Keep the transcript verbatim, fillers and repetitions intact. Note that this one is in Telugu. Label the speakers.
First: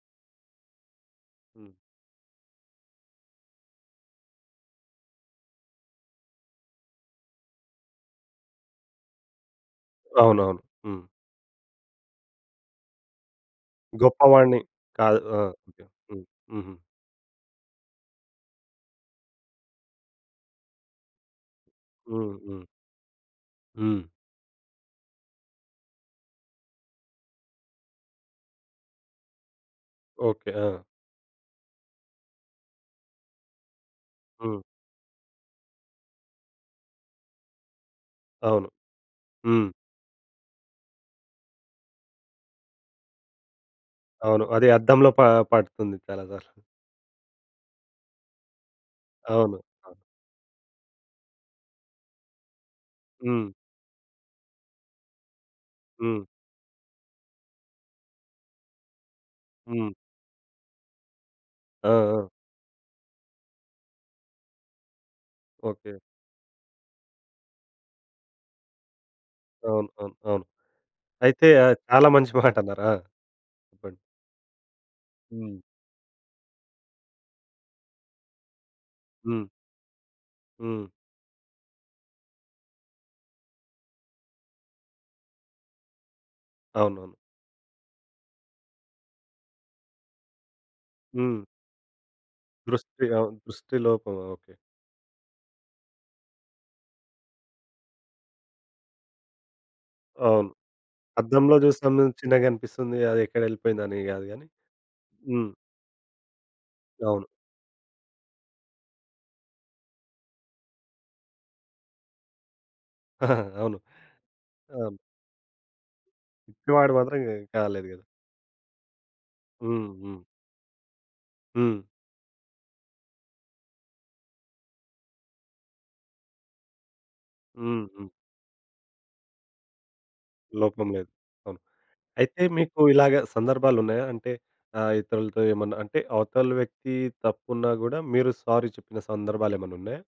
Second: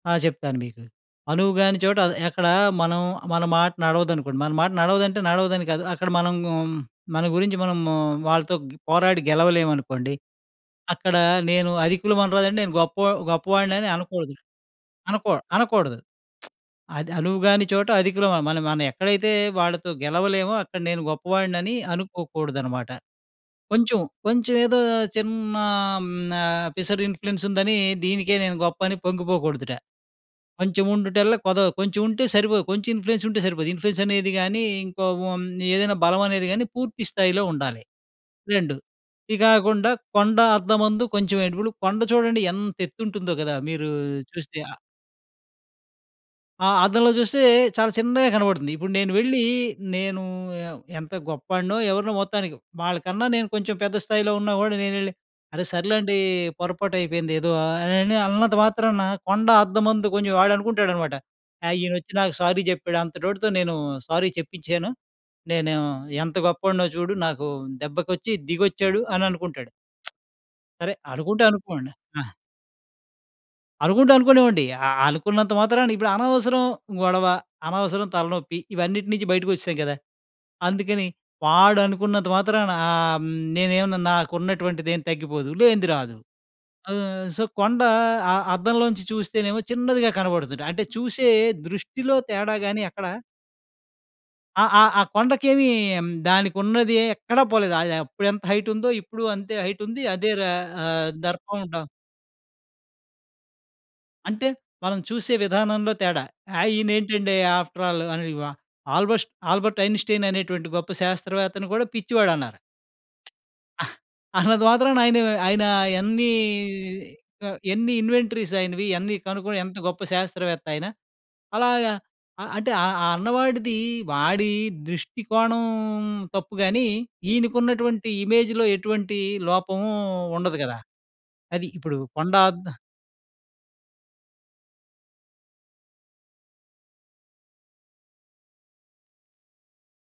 Speaker 1: ఆ! చెప్తాను మీకు.
Speaker 2: హ్మ్.
Speaker 1: 'అనువుగాని చోట' అది ఎక్కడా మనం మన మాట నడవదనుకోండి, మన మాట నడవదంటే నడవదని కాదు, అక్కడ మనం గ్ మన గురించి మనము వాళ్ళతో గ్ పోరాడి గెలవలేవనుకోండి,
Speaker 2: అవునవును. హ్మ్.
Speaker 1: అక్కడ నేను 'అధికులవనరాదంటే,' నేను గొప్పవ గొప్పవాడినని అనకూడదు.
Speaker 2: గొప్పవాడిని కాదు.
Speaker 1: అనకూడ
Speaker 2: ఆ! ఓకే.
Speaker 1: అనకూడదు.
Speaker 2: హ్మ్. హుహు.
Speaker 1: అది 'అనువుగాని చోట అధికులమా' మన మనం ఎక్కడైతే వాళ్ళతో గెలవలేమో అక్కడ నేను గొప్పవాడినని
Speaker 2: హ్మ్. హ్మ్.
Speaker 1: అనుకోకూడదనమాట. కొంచం,
Speaker 2: హ్మ్.
Speaker 1: కొంచవేదో చిన్నా ఆహ్, హ్మ్, న పిసరిన్‌ఫ్లుయెన్సుందనీ, దీనికే నేను గొప్పని పొంగిపోకూడుదట.
Speaker 2: ఓకే. ఆ!
Speaker 1: 'కొంచెవుండుటల్ల కొదవ' కొంచెవుంటే సరిపోదు, కొంచెం ఇన్‌ఫ్లుయెన్సుంటే సరిపోదు. ఇన్‌ఫ్లుయెన్సనేది
Speaker 2: హ్మ్.
Speaker 1: గానీ, ఇంకో ఓ మ్ ఏదైనా బలవనేది గానీ పూర్తి స్థాయిలో ఉండాలి.
Speaker 2: అవును.
Speaker 1: రెండు
Speaker 2: హ్మ్.
Speaker 1: ఇగాకుండా, 'కొండ అద్దమందు కొంచెం ఎడుపులు', కొండ చూడండి ఎంతెత్తుంటుందో గదా! మీరూ
Speaker 2: అవును.
Speaker 1: చూస్తే
Speaker 2: అది
Speaker 1: ఆహ్
Speaker 2: అద్దంలో పా పడుతుంది చాలా సార్లు.
Speaker 1: ఆ! అద్దంలో చూస్తే చాలా చిన్నగా కనపడుతుంది. ఇప్పుడు నేను వెళ్ళీ,
Speaker 2: అవును. ఆ!
Speaker 1: నేనూ యవ్ ఎంత గొప్పాడినో, ఎవరినో మొత్తానికి. వాళ్ళ కన్నా నేను
Speaker 2: హ్మ్.
Speaker 1: కొంచం పెద్ద స్థాయిలో ఉన్నా గూడా నేనెళ్ళి "అరె సర్లేండీ
Speaker 2: హ్మ్.
Speaker 1: పొరపాటైపోయిందేదో" ఆహ్, అనని అన్నంత మాత్రాన 'కొండ
Speaker 2: హ్మ్.
Speaker 1: అర్ధమందు కొంచెం,' వాడనుకుంటాడనమాట, ఆ!
Speaker 2: ఆ!
Speaker 1: "ఈయనొచ్చి
Speaker 2: ఆ!
Speaker 1: నాకు సారీ జెప్పాడు. అంతటోడితో నేను సారీ చెప్పించ్చాను. నేనూ
Speaker 2: ఓకే.
Speaker 1: ఎంత గొప్పోడినో చూడు, నాకూ దెబ్బకొచ్చి దిగొచ్చాడు" అననుకుంటాడు.
Speaker 2: అవును. అవును. అవును.
Speaker 1: సరే. అనుకుంటే
Speaker 2: అయితే, ఆహ్,
Speaker 1: అనుకోండి.
Speaker 2: చాలా
Speaker 1: ఆ!
Speaker 2: మంచి మాటన్నారు. ఆ! చెప్పండి.
Speaker 1: అనుకుంటే అనుకోనివ్వండి. ఆహ్, ఆహ్, అనుకున్నంత
Speaker 2: హ్మ్.
Speaker 1: మాత్రాన ఇప్పుడు అనవసరం గొడవ, అనవసరం తలనొప్పి, ఇవన్నిటి నించి
Speaker 2: హ్మ్.
Speaker 1: బయటికొచ్చేశాం గదా!
Speaker 2: హ్మ్.
Speaker 1: అందుకని వాడనుకున్నంత మాత్రాన ఆహ్, హ్మ్, నేనుమన్నా నాకున్నటువంటిదేం తగ్గిపోదు, లేంది రాదు.
Speaker 2: అవునవును.
Speaker 1: ఆహ్, సో, కొండా, అ అద్దంలోంచి చూస్తేనేమో చిన్నదిగా కనపడుతుదట. అంటే, చూసే
Speaker 2: హ్మ్.
Speaker 1: దృష్టిలో తేడా గానీ
Speaker 2: దృష్టి.
Speaker 1: అక్కడ
Speaker 2: అవును. దృష్టి లోపం. ఓకే.
Speaker 1: ఆహ్, ఆహ్, ఆ కొండకేమీ, దానికున్నదీ ఎక్కడా పోలేదు. ఆహ్, అది అప్పుడెంత హైటుందో ఇప్పుడు అంతే హైటుంది. అదే ర
Speaker 2: అవును.
Speaker 1: ఆహ్,
Speaker 2: అద్దంలో
Speaker 1: దర్పం డ
Speaker 2: చూస్తేను చిన్నగనిపిస్తుంది. అదెక్కడెళ్ళిపోయిందని గాదు గానీ.
Speaker 1: అంటే, మనం చూసే
Speaker 2: హ్మ్.
Speaker 1: విధానంలో తేడా. ఆ!
Speaker 2: అవును.
Speaker 1: ఈనేంటండి ఆఫ్‌ట్రల్ ఆహ్, ని వ ఆల్‌బోస్ట్ 'ఆల్బర్ట్ ఐన్‌స్టీన్' అనేటువంటి గొప్ప శాస్త్రవేత్తను గూడా పిచ్చివాడన్నారు.
Speaker 2: ఆ! అవును.
Speaker 1: ఆ! అన్నంతా
Speaker 2: ఆ!
Speaker 1: మాత్రాన ఆయను ఆయనా ఎన్నీ
Speaker 2: పిచ్చివాడు మాత్రం
Speaker 1: క
Speaker 2: కాలేదు
Speaker 1: ఎన్ని
Speaker 2: గదా!
Speaker 1: ఇన్వెంటరీసాయినవి. ఇయన్నీ కనుగొని ఎంత
Speaker 2: హ్మ్.
Speaker 1: గొప్ప
Speaker 2: హ్మ్.
Speaker 1: శాస్త్రవేత్త ఆయన.
Speaker 2: హ్మ్.
Speaker 1: అలాగా ఆహ్, అంటే, ఆహ్, ఆ అన్నవాడిదీ వాడీ దృష్టి కోణం తప్పు గానీ,
Speaker 2: హ్మ్. హ్మ్.
Speaker 1: ఈనకున్నటువంటి ఇమేజ్‌లో ఎటువంటీ లోపమూ ఉండదు గదా?
Speaker 2: లోపం లేదు. అవును.
Speaker 1: అది ఇప్పుడూ కొండ
Speaker 2: అయితే,
Speaker 1: అద్ద్
Speaker 2: మీకు ఇలాగా సందర్భాలున్నాయా? అంటే ఆహ్, ఇతరులతో ఏమన్నా? అంటే, అవతల వ్యక్తీ తప్పున్నా గూడా మీరు సారీ చెప్పిన సందర్భాలేమన్నున్నాయా?